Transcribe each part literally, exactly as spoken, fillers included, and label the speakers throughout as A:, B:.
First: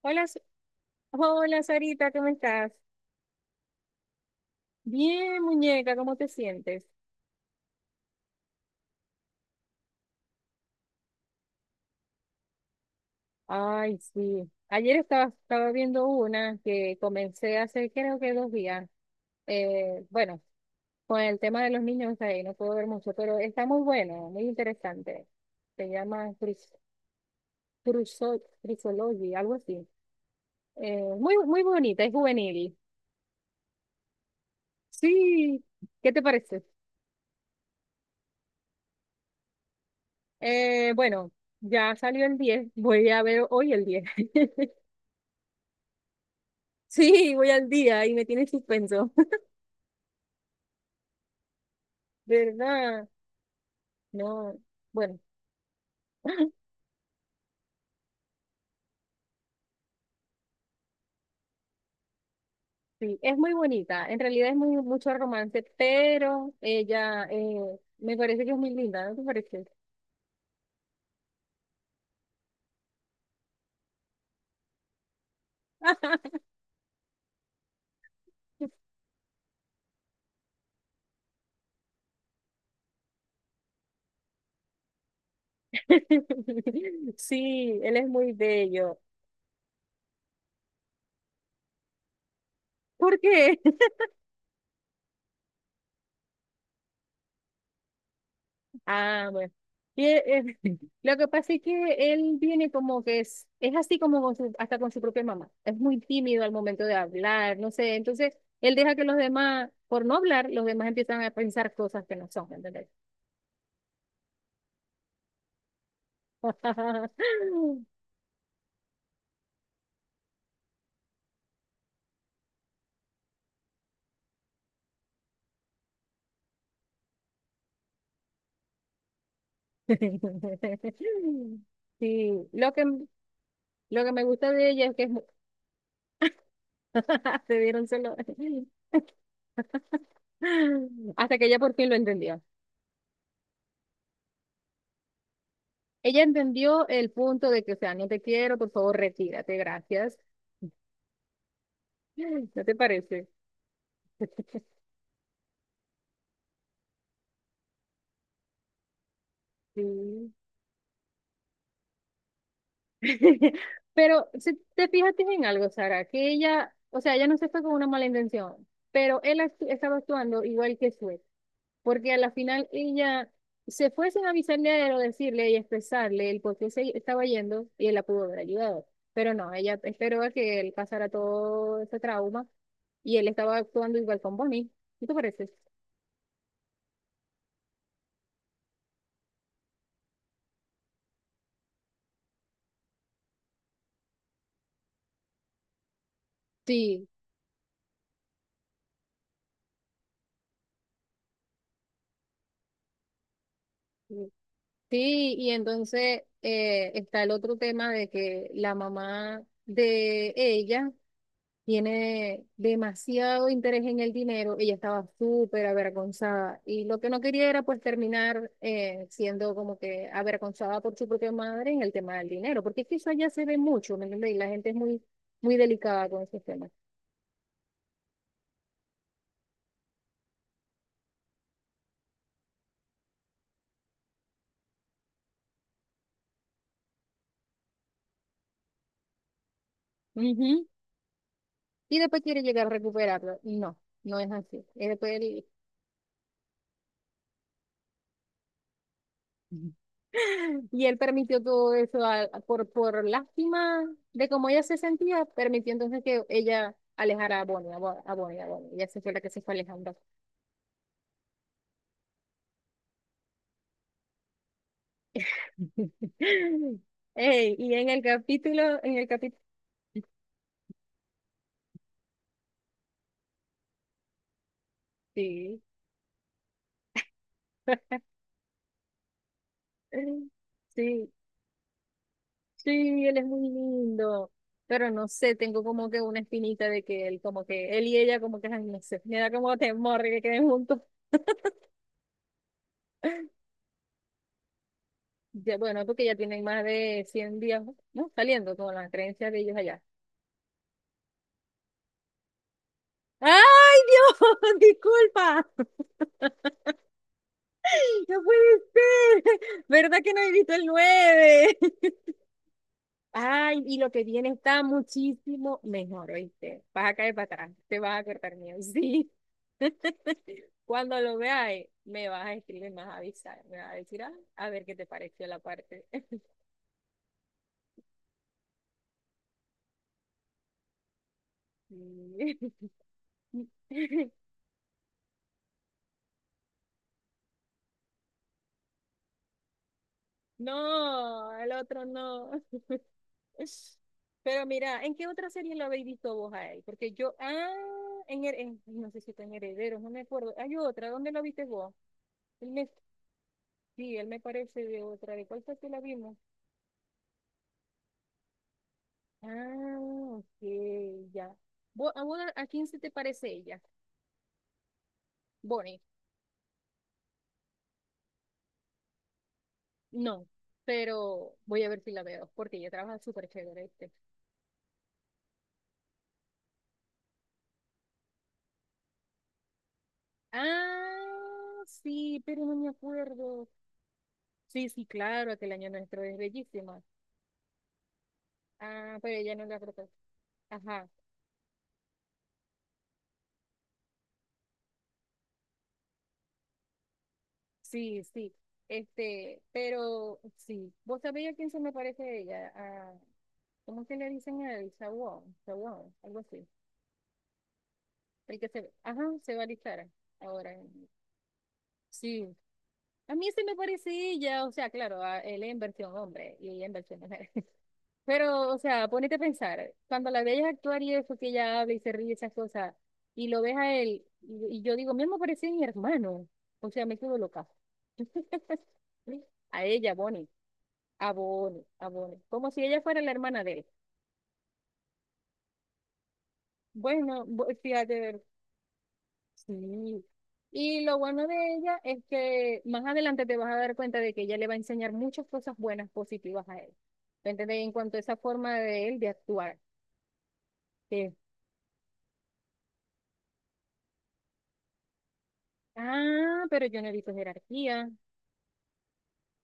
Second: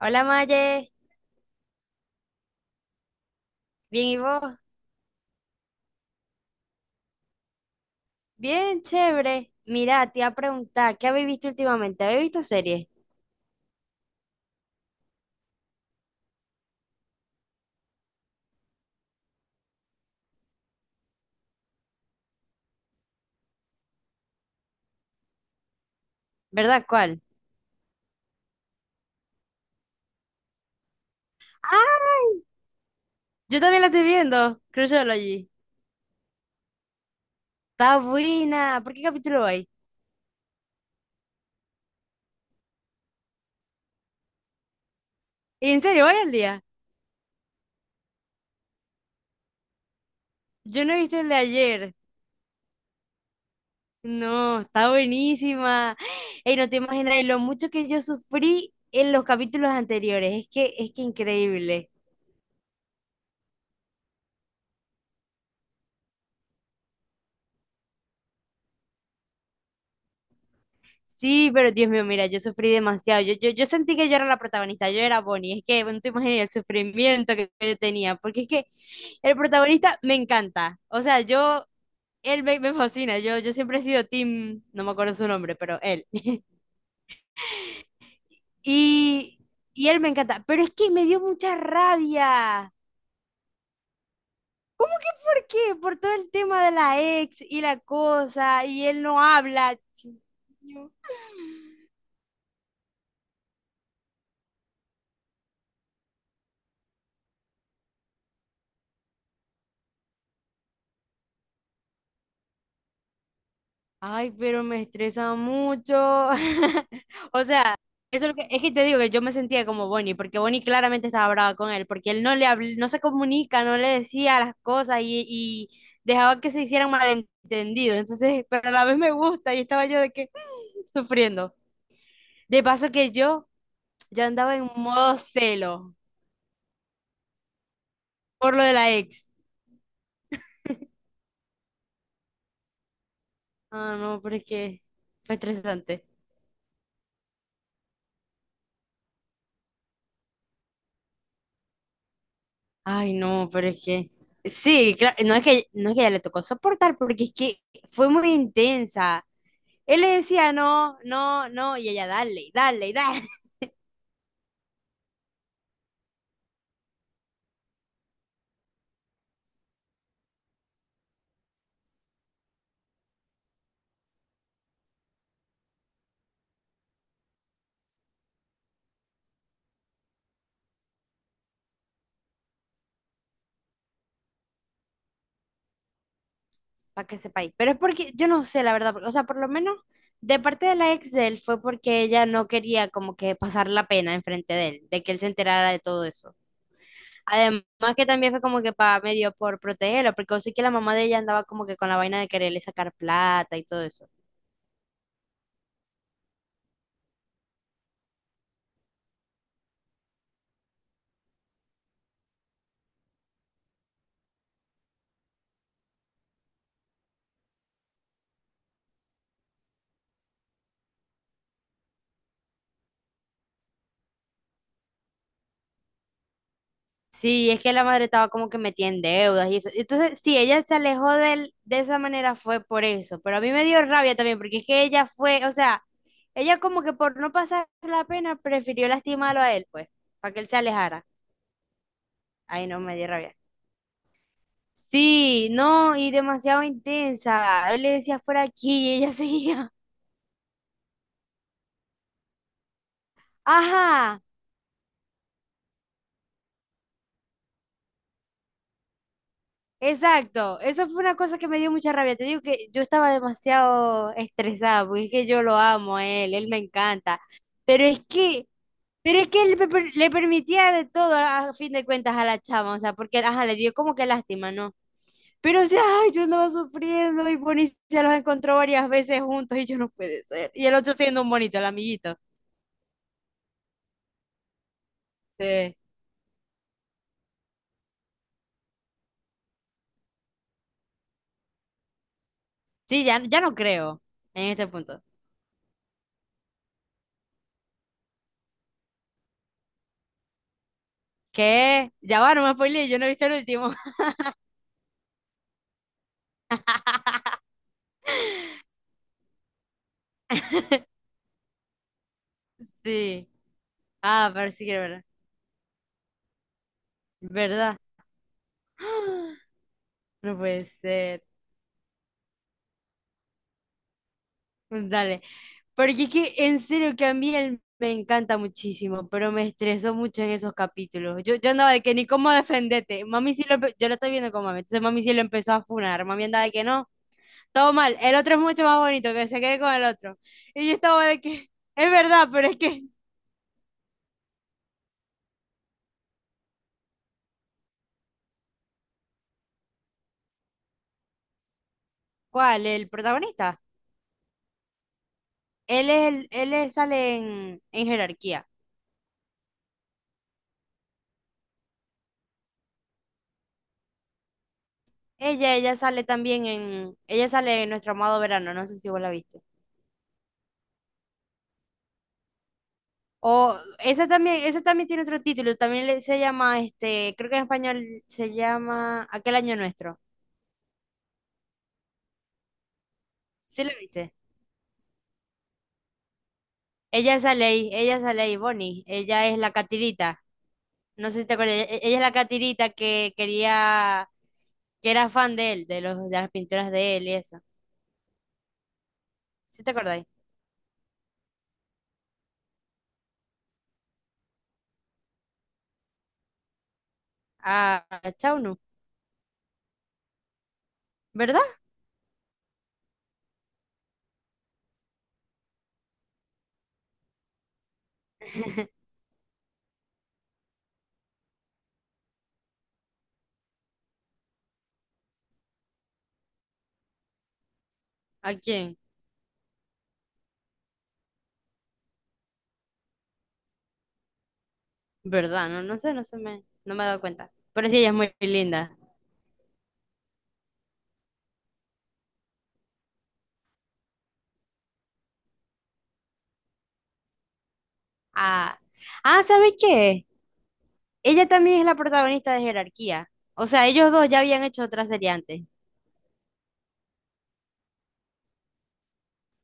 A: Hola
B: Hola, Sa-
A: Maye,
B: hola Sarita, ¿cómo estás?
A: bien y vos,
B: Bien, muñeca, ¿cómo te sientes?
A: bien chévere. Mira, te iba a preguntar, ¿qué habéis visto últimamente? ¿Habéis visto series?
B: Ay, sí. Ayer estaba, estaba viendo una que comencé hace creo que dos días. Eh, bueno, con el tema de los niños ahí, no puedo ver mucho, pero está muy bueno, muy interesante. Se llama Cris-
A: ¿Verdad? ¿Cuál?
B: Cruzo- Crisology, algo así. Eh, muy, muy bonita, es
A: Ay,
B: juvenil.
A: yo también la estoy viendo, Criminology.
B: Sí, ¿qué te parece?
A: Está buena. ¿Por qué capítulo hay?
B: Eh, bueno, ya salió el diez. Voy a ver hoy el diez.
A: ¿En serio? ¿Hoy al día?
B: Sí, voy al día y me tiene en suspenso.
A: Yo no he visto el de ayer.
B: ¿Verdad? No,
A: No, está
B: bueno,
A: buenísima. Ey, no te imaginas lo mucho que yo sufrí en los capítulos anteriores. Es que es que increíble.
B: sí, es muy bonita. En realidad es muy, mucho romance, pero ella, eh, me parece que es muy linda, ¿no te parece?
A: Sí, pero Dios mío, mira, yo sufrí demasiado. Yo, yo, yo sentí que yo era la protagonista, yo era Bonnie. Es que no te imaginas el sufrimiento que yo tenía, porque es que el protagonista me encanta. O sea, yo, él me, me fascina. Yo, yo siempre he sido Tim, no me acuerdo su nombre, pero él.
B: Sí, él es muy bello.
A: Y, y él me encanta. Pero es que me dio mucha rabia.
B: ¿Por qué?
A: ¿Cómo que por qué? Por todo el tema de la ex y la cosa, y él no
B: Ah, bueno.
A: habla.
B: Y,
A: Dios
B: eh,
A: mío.
B: Lo que pasa es que él viene como que es, es así como con su- hasta con su propia mamá. Es muy tímido al momento de hablar, no sé. Entonces, él deja que los demás, por no hablar, los demás empiezan a pensar cosas que no son, ¿entendés?
A: Ay, pero me estresa mucho. O sea, eso es, lo que, es que te digo que yo me sentía como Bonnie, porque Bonnie claramente estaba brava con él, porque él no le habl- no se comunica, no le decía las cosas y, y dejaba que se hicieran malentendidos. Entonces, pero a la vez me gusta y estaba yo de que sufriendo.
B: Sí,
A: De
B: lo que,
A: paso que yo
B: lo que me
A: ya
B: gusta
A: andaba
B: de
A: en
B: ella es que es
A: modo
B: mu-
A: celo
B: se dieron solo.
A: por lo de la ex.
B: Hasta que ella por fin lo entendió.
A: Ah, no, pero es que fue estresante.
B: Ella entendió el punto de que, o sea, no te quiero, por favor, retírate, gracias. ¿No te
A: Ay,
B: parece?
A: no, pero es que sí, claro, no es que no es que ella le tocó soportar, porque es que fue muy intensa. Él le
B: Sí.
A: decía no, no, no, y ella dale, dale, dale,
B: Pero si te fijaste en algo, Sara, que ella, o sea, ella no se fue con una mala intención, pero él actu- estaba actuando igual que Sue, porque a la final ella se fue sin avisarle a él o decirle y expresarle el por qué se estaba yendo y él la pudo haber ayudado. Pero no, ella esperó a que él pasara todo ese trauma y él estaba actuando igual con Bonnie. ¿Qué te parece?
A: para que sepáis. Pero es porque yo no sé, la verdad, porque, o sea, por lo menos de parte de la ex de él fue porque ella no quería como que pasar la pena enfrente de él, de que él se enterara de todo eso.
B: Sí.
A: Además que también fue como que para medio por protegerlo, porque yo sé que la mamá de ella andaba como que con la vaina de quererle sacar plata y todo eso.
B: Sí, y entonces, eh, está el otro tema de que la mamá de ella tiene demasiado interés en el dinero, ella estaba súper avergonzada y lo que no quería era pues terminar, eh, siendo como que avergonzada por su propia madre en el tema del dinero, porque es que eso allá se ve mucho, ¿me entiendes? Y la gente es muy, muy delicada con esos temas.
A: Sí, es que la madre estaba como que metida en deudas y eso. Entonces, sí, ella se alejó de él de esa manera fue por eso, pero a mí me dio rabia también porque es que ella fue, o sea, ella como que por no pasar la pena prefirió lastimarlo a él, pues, para que él se
B: Ujú.
A: alejara.
B: Y después quiere llegar
A: Ay,
B: a
A: no, me dio rabia.
B: recuperarlo. Y no, no es así. Es después el-
A: Sí, no, y demasiado intensa. Él le decía fuera aquí y ella seguía.
B: Y él permitió todo eso, a- a- por, por lástima
A: Ajá.
B: de cómo ella se sentía, permitió entonces que ella alejara a Bonnie, a Bo- a Bonnie, a Bonnie. Ella se fue, la que se fue alejando.
A: Exacto, eso fue una cosa que me dio mucha rabia. Te digo que yo estaba demasiado estresada, porque es que yo lo amo a él, él me encanta.
B: Ey, y
A: Pero
B: en el
A: es que,
B: capítulo, en el
A: pero es que
B: capítulo,
A: él pe- per- le permitía de todo a fin de cuentas a la chama, o sea, porque ajá, le dio como que lástima, ¿no?
B: sí,
A: Pero o sea, ay, yo andaba sufriendo y Bonnie se los encontró varias veces juntos y yo no puede ser. Y el otro
B: sí,
A: siendo un bonito, el amiguito.
B: sí, él es muy lindo, pero no sé, tengo
A: Sí.
B: como que una espinita de que él, como que él y ella, como que, ay, no sé, me da como temor de que queden juntos.
A: Sí, ya, ya no creo en este punto.
B: Ya, bueno, porque ya tienen más de cien días, ¿no? Saliendo con la creencia de ellos allá.
A: ¿Qué? Ya va, no me spoileé, yo no he visto el último.
B: ¡Ay, Dios! Disculpa. No puede ser. ¿Verdad que no he visto el nueve?
A: Sí.
B: Ay, y lo que viene
A: Ah, ver
B: está
A: si quiero verla.
B: muchísimo mejor, ¿oíste? Vas a caer para atrás.
A: ¿Verdad?
B: Te vas a cortar miedo. Sí.
A: ¡Ah! No puede
B: Cuando lo
A: ser.
B: veas, me vas a escribir, me vas a avisar. Me vas a decir, ah, a ver qué te
A: Pues dale.
B: pareció la parte.
A: Porque es que en serio que a mí él me encanta muchísimo, pero me estresó mucho en esos capítulos. Yo, yo andaba de que ni cómo
B: Sí.
A: defenderte. Mami sí lo empe- yo lo estoy viendo con mami. Entonces mami sí lo empezó a funar. Mami andaba de que no, todo mal. El otro es mucho más bonito, que se quede con el otro. Y yo estaba de
B: No,
A: que,
B: el otro
A: es verdad,
B: no.
A: pero es que.
B: Es- Pero mira, ¿en qué otra serie lo habéis visto vos ahí? Porque yo, ah, en, Her- en- no sé si está en Herederos, no me acuerdo. Hay otra, ¿dónde lo viste vos? Él
A: ¿Cuál?
B: me,
A: ¿El protagonista?
B: sí, él me parece de otra. ¿De cuál fue que la
A: Él es
B: vimos?
A: el, él es- sale en, en jerarquía.
B: Ah, ok, ya. ¿Vos- ¿A, vos- a quién se te parece ella?
A: Ella, ella
B: Bonnie.
A: sale también en, ella sale en Nuestro Amado Verano, no sé si vos la viste.
B: No, pero voy a ver si la veo, porque ella trabaja súper
A: O
B: chévere, ¿viste?
A: esa también, esa también tiene otro título, también le- se llama, este, creo que en español se llama Aquel Año Nuestro.
B: Ah, sí, pero no me acuerdo.
A: ¿Sí la viste?
B: Sí, sí, claro, aquel año nuestro es bellísima.
A: Ella sale ahí, ella sale ahí, Bonnie,
B: Ah, pero
A: ella
B: ella
A: es
B: no
A: la
B: la protagoniza.
A: catirita,
B: Ajá.
A: no sé si te acuerdas, e- ella es la catirita que quería, que era fan de él, de los, de las pinturas de él y eso.
B: Sí, sí. Este,
A: ¿Sí te acordáis?
B: pero sí. ¿Vos sabéis a quién se me parece ella? A, ¿cómo que le dicen a él? Sawón, Sawón, algo así.
A: A, a
B: El que
A: Chauno,
B: se, ajá, se va a alistar ahora. En-
A: ¿verdad?
B: Sí. A mí se me parece ella, o sea, claro, a él en versión hombre y ella en versión mujer. Pero, o sea, ponete a pensar, cuando la veías actuar y eso que ella habla y se ríe y esas cosas, y lo ves a él, y, y yo digo, mismo parecía mi hermano. O sea, me quedo loca.
A: ¿A quién?
B: A ella, Bonnie. Abone abone, como si ella fuera la hermana de él.
A: ¿Verdad? No, no sé, no se me, no me he dado
B: Bueno,
A: cuenta.
B: bo-
A: Pero sí, ella es muy
B: fíjate,
A: linda.
B: sí. Y lo bueno de ella es que más adelante te vas a dar cuenta de que ella le va a enseñar muchas cosas buenas, positivas a él. ¿Me entiendes? En cuanto a esa forma
A: Ah,
B: de él de
A: ah, ¿sabes
B: actuar.
A: qué?
B: que,
A: Ella también es la protagonista de Jerarquía. O sea, ellos dos ya habían hecho otra serie antes.
B: ah, pero yo no he visto Jerarquía.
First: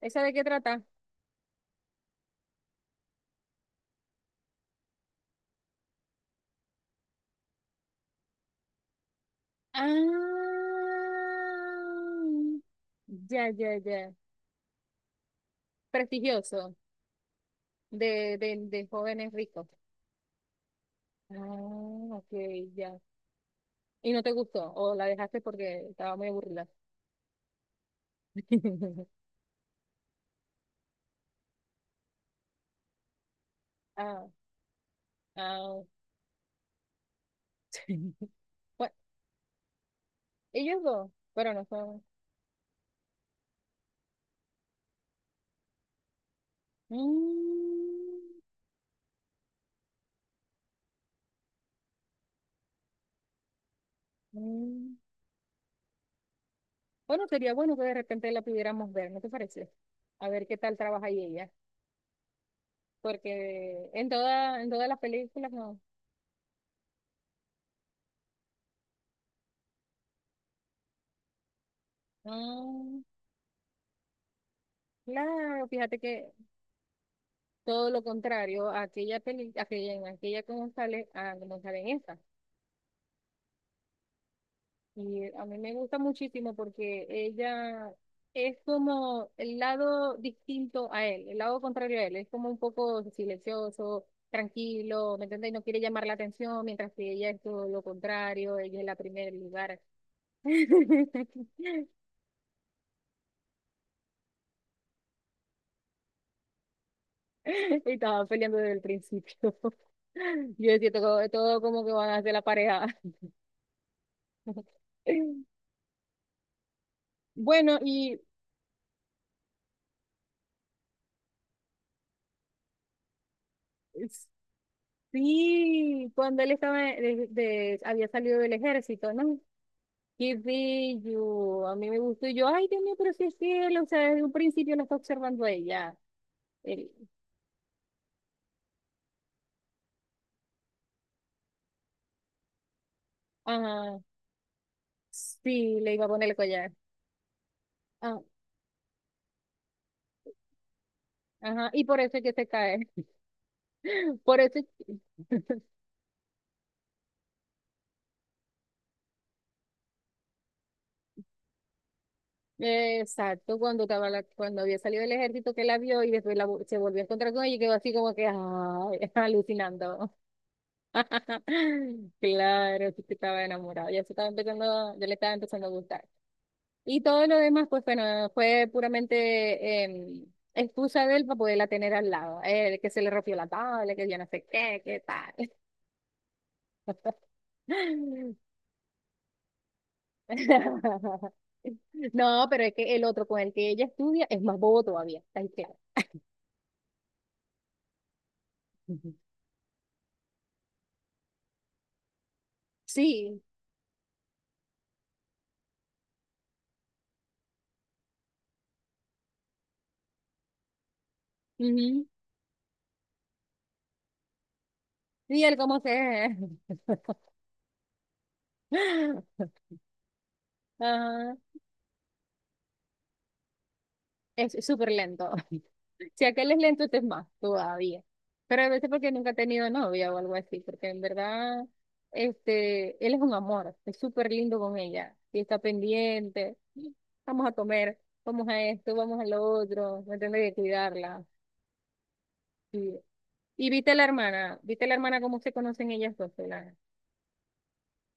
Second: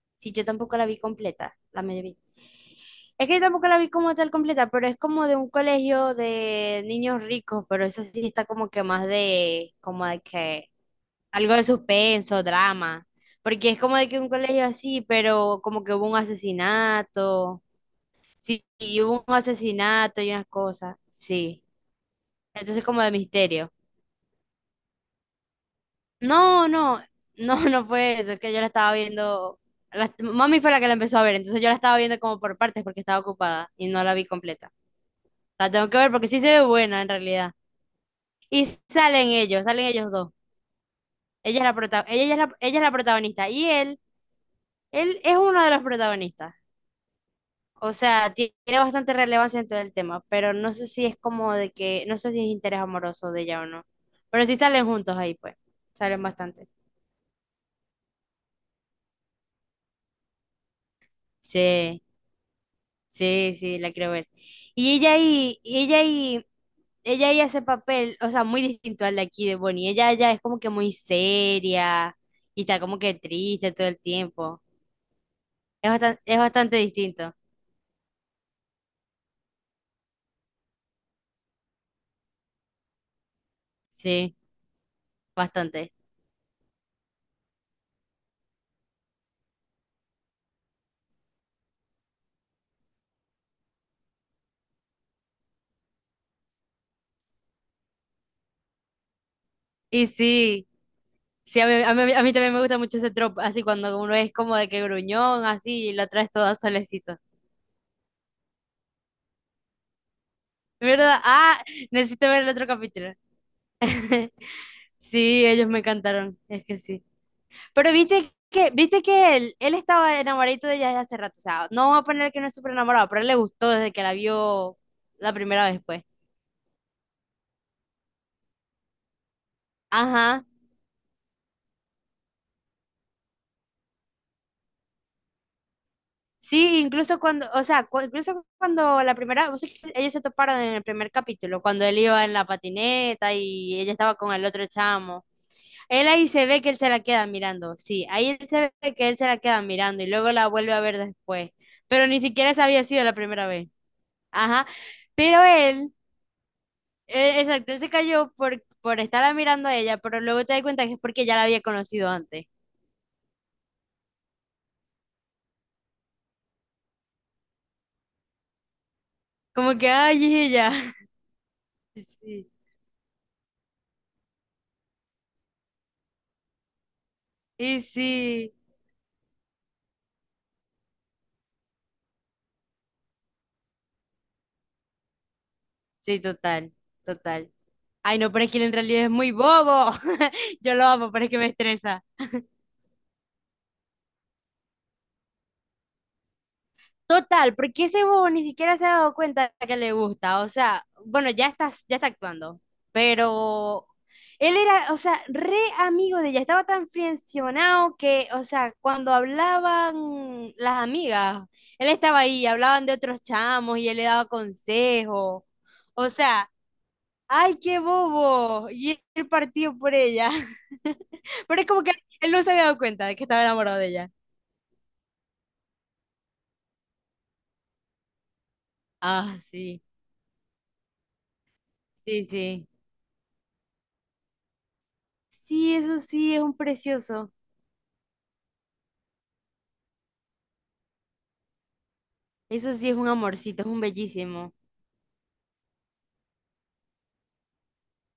B: ¿Esa de
A: Sí,
B: qué
A: yo tampoco
B: trata?
A: la vi completa, la medio vi. Es que yo tampoco la vi como tal completa, pero es como de un colegio de niños ricos, pero esa sí está como que más de, como de
B: Ah,
A: que, algo de suspenso, drama.
B: ya,
A: Porque
B: ya,
A: es como de
B: ya.
A: que un colegio así, pero como que hubo un
B: Prestigioso,
A: asesinato.
B: de, de,
A: Sí,
B: de
A: y hubo
B: jóvenes
A: un
B: ricos.
A: asesinato y unas cosas, sí.
B: Ah, ok,
A: Entonces
B: ya.
A: como de misterio.
B: Y no te gustó, o la dejaste porque estaba muy aburrida.
A: No, no, no, no fue eso, es que yo la estaba viendo, la- mami fue la que la empezó a ver, entonces yo la estaba viendo como por partes porque estaba ocupada y no la vi
B: Ah,
A: completa. La
B: ah.
A: tengo que ver porque sí se ve buena en realidad. Y
B: Bueno,
A: salen ellos, salen ellos dos.
B: ellos dos, pero
A: Ella
B: no
A: es la
B: son.
A: prota- ella es la, ella es la protagonista y él, él es uno de los protagonistas. O sea,
B: Mm,
A: ti- tiene bastante relevancia en todo el tema, pero no sé si es como de que, no sé si es interés amoroso de ella o no. Pero sí salen
B: mm.
A: juntos ahí, pues. Salen bastante.
B: Bueno, sería bueno que de repente la pudiéramos ver, ¿no te parece? A ver qué tal trabaja ahí ella,
A: Sí, sí, sí,
B: porque
A: la
B: en
A: quiero ver.
B: toda, en todas
A: Y
B: las
A: ella
B: películas
A: ahí,
B: no.
A: y ella ahí, ella ahí hace papel, o sea, muy distinto al de aquí de Bonnie. Ella ya es como que muy seria y está como
B: Mm,
A: que triste todo el tiempo.
B: claro,
A: Es
B: fíjate
A: bastante,
B: que
A: es bastante distinto.
B: todo lo contrario a aquella peli, aquella, en aquella como sale, a como sale en esta.
A: Sí,
B: Y a mí me
A: bastante.
B: gusta muchísimo porque ella es como el lado distinto a él, el lado contrario a él. Es como un poco silencioso, tranquilo, ¿me entiendes? Y no quiere llamar la atención, mientras que ella es todo lo contrario, ella es la primera en lugar.
A: Y sí. Sí, a mí, a mí- a mí también me gusta mucho ese tropo, así cuando uno es como de que gruñón, así, y lo traes todo solecito.
B: Y estaban peleando desde el principio. Yo decía,
A: ¿Verdad?
B: todo, todo
A: Ah,
B: como que van a
A: necesito
B: hacer la
A: ver el otro
B: pareja.
A: capítulo. Sí, ellos me encantaron, es que sí.
B: Bueno,
A: Pero
B: y
A: viste que, viste que él, él estaba enamoradito de ella desde hace rato, o sea, no vamos a poner que no es súper enamorado, pero él le gustó desde que la vio la primera vez, pues.
B: sí, cuando él estaba, de- de- había salido del ejército, ¿no? Qué
A: Ajá.
B: bello, a mí me gustó. Y yo, ay, Dios mío, pero si es él, o sea, desde un principio lo está observando a ella.
A: Sí,
B: Él,
A: incluso cuando, o sea, cu- incluso cuando la primera, vos sabés que ellos se toparon en el primer capítulo, cuando él iba en la patineta y ella
B: ajá,
A: estaba con el otro chamo.
B: sí, le iba a
A: Él ahí
B: poner el
A: se ve que
B: collar.
A: él se la queda mirando, sí,
B: Ah,
A: ahí él se ve que él se la queda mirando y luego la vuelve a ver después,
B: ajá, y por
A: pero
B: eso
A: ni
B: es que se
A: siquiera esa
B: cae.
A: había sido la primera vez.
B: Por eso, es
A: Ajá, pero
B: que-
A: él, eh, exacto, él se cayó por, por estarla mirando a ella, pero luego te das cuenta que es porque ya la había conocido antes.
B: exacto, cuando estaba la- cuando había salido del ejército que la vio y después la, vo- se volvió a encontrar con ella y quedó así como que, ay,
A: Como que,
B: alucinando.
A: ay, es ella. Sí,
B: Claro, sí que estaba enamorado, ya se estaba empezando, ya le estaba empezando a gustar. Y todo lo demás,
A: y
B: pues bueno,
A: sí.
B: fue puramente, em, excusa de él para poderla tener al lado. Eh, que se le rompió la tabla, que yo no sé qué, qué tal.
A: Sí, total, total. Ay, no, pero es que él en realidad es muy bobo. Yo lo amo, pero es que me estresa.
B: No, pero es que el otro con el que ella estudia es más bobo todavía, está ahí claro.
A: Total, porque ese bobo ni siquiera se ha dado
B: Ujú.
A: cuenta que le gusta. O sea, bueno, ya está, ya está actuando,
B: Sí,
A: pero él era, o sea, re amigo de ella. Estaba tan friccionado que, o sea, cuando hablaban las amigas, él
B: ujú.
A: estaba ahí, hablaban de otros chamos y él le daba consejos.
B: Y él cómo
A: O
B: se...
A: sea, ¡ay, qué bobo! Y él partió por ella.
B: Ajá.
A: Pero es como que él no se había dado cuenta de que estaba enamorado de ella.
B: Es es súper lento. Si aquel es lento, este es más todavía. Pero a veces porque nunca ha
A: Ah,
B: tenido
A: sí,
B: novia o algo así, porque en verdad,
A: sí, sí.
B: este, él es un amor, es súper lindo con ella y está
A: Sí, eso sí es
B: pendiente.
A: un precioso.
B: Vamos a comer, vamos a esto, vamos a lo otro, me tendré que cuidarla.
A: Eso sí es
B: Y,
A: un amorcito, es
B: y
A: un
B: viste la
A: bellísimo.
B: hermana, viste la hermana cómo se conocen ellas dos, la,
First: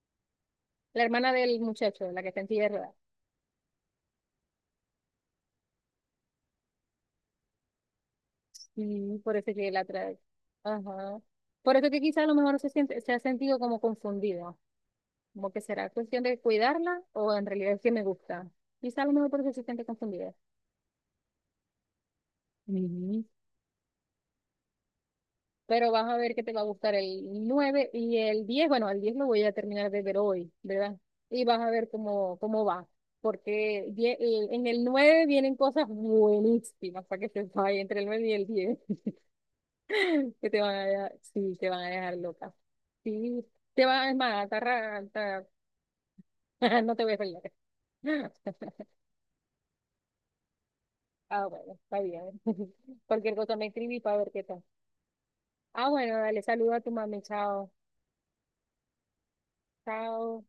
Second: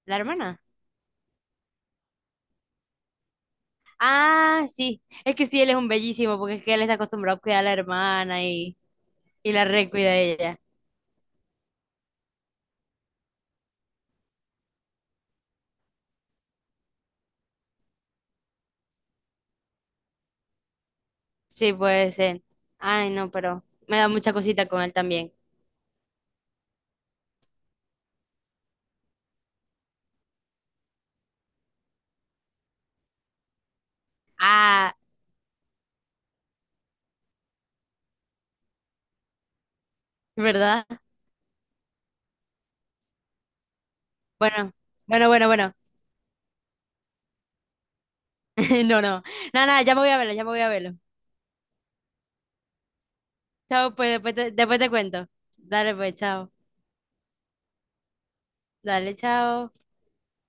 A: ¿La hermana?
B: la hermana del muchacho, la que está en silla de ruedas.
A: Ah, sí. Es que sí, él es un bellísimo, porque es que él está acostumbrado a cuidar a la hermana y,
B: Sí, por
A: y
B: eso
A: la
B: que la
A: recuida
B: trae.
A: de ella.
B: Ajá. Por eso que quizás a lo mejor se siente, se ha sentido como confundido. Como que será cuestión de cuidarla o en realidad es que me gusta. Quizá a lo mejor por eso se siente confundida.
A: Sí, puede ser. Ay,
B: Mm.
A: no, pero me da mucha cosita con él también.
B: Pero vas a ver que te va a gustar el nueve y el diez. Bueno, el diez lo voy a terminar de ver hoy, ¿verdad? Y vas a ver cómo, cómo va. Porque die- el- en el
A: Ah,
B: nueve vienen cosas buenísimas para que se vaya entre el nueve y el diez. Que te van a
A: ¿verdad?
B: dejar, sí, te van a dejar loca. Sí, te van a, es más, te
A: Bueno,
B: arran-
A: bueno, bueno, bueno.
B: te- no te voy a pelear.
A: No, no. Nada, nada, ya me voy a verlo, ya me voy a verlo.
B: Ah, bueno, está bien. Cualquier cosa me
A: Chao,
B: escribí
A: pues
B: para ver
A: después
B: qué
A: te,
B: tal.
A: después te cuento.
B: Ah,
A: Dale,
B: bueno,
A: pues,
B: dale,
A: chao.
B: saluda a tu mami. Chao.
A: Dale, chao.
B: Chao.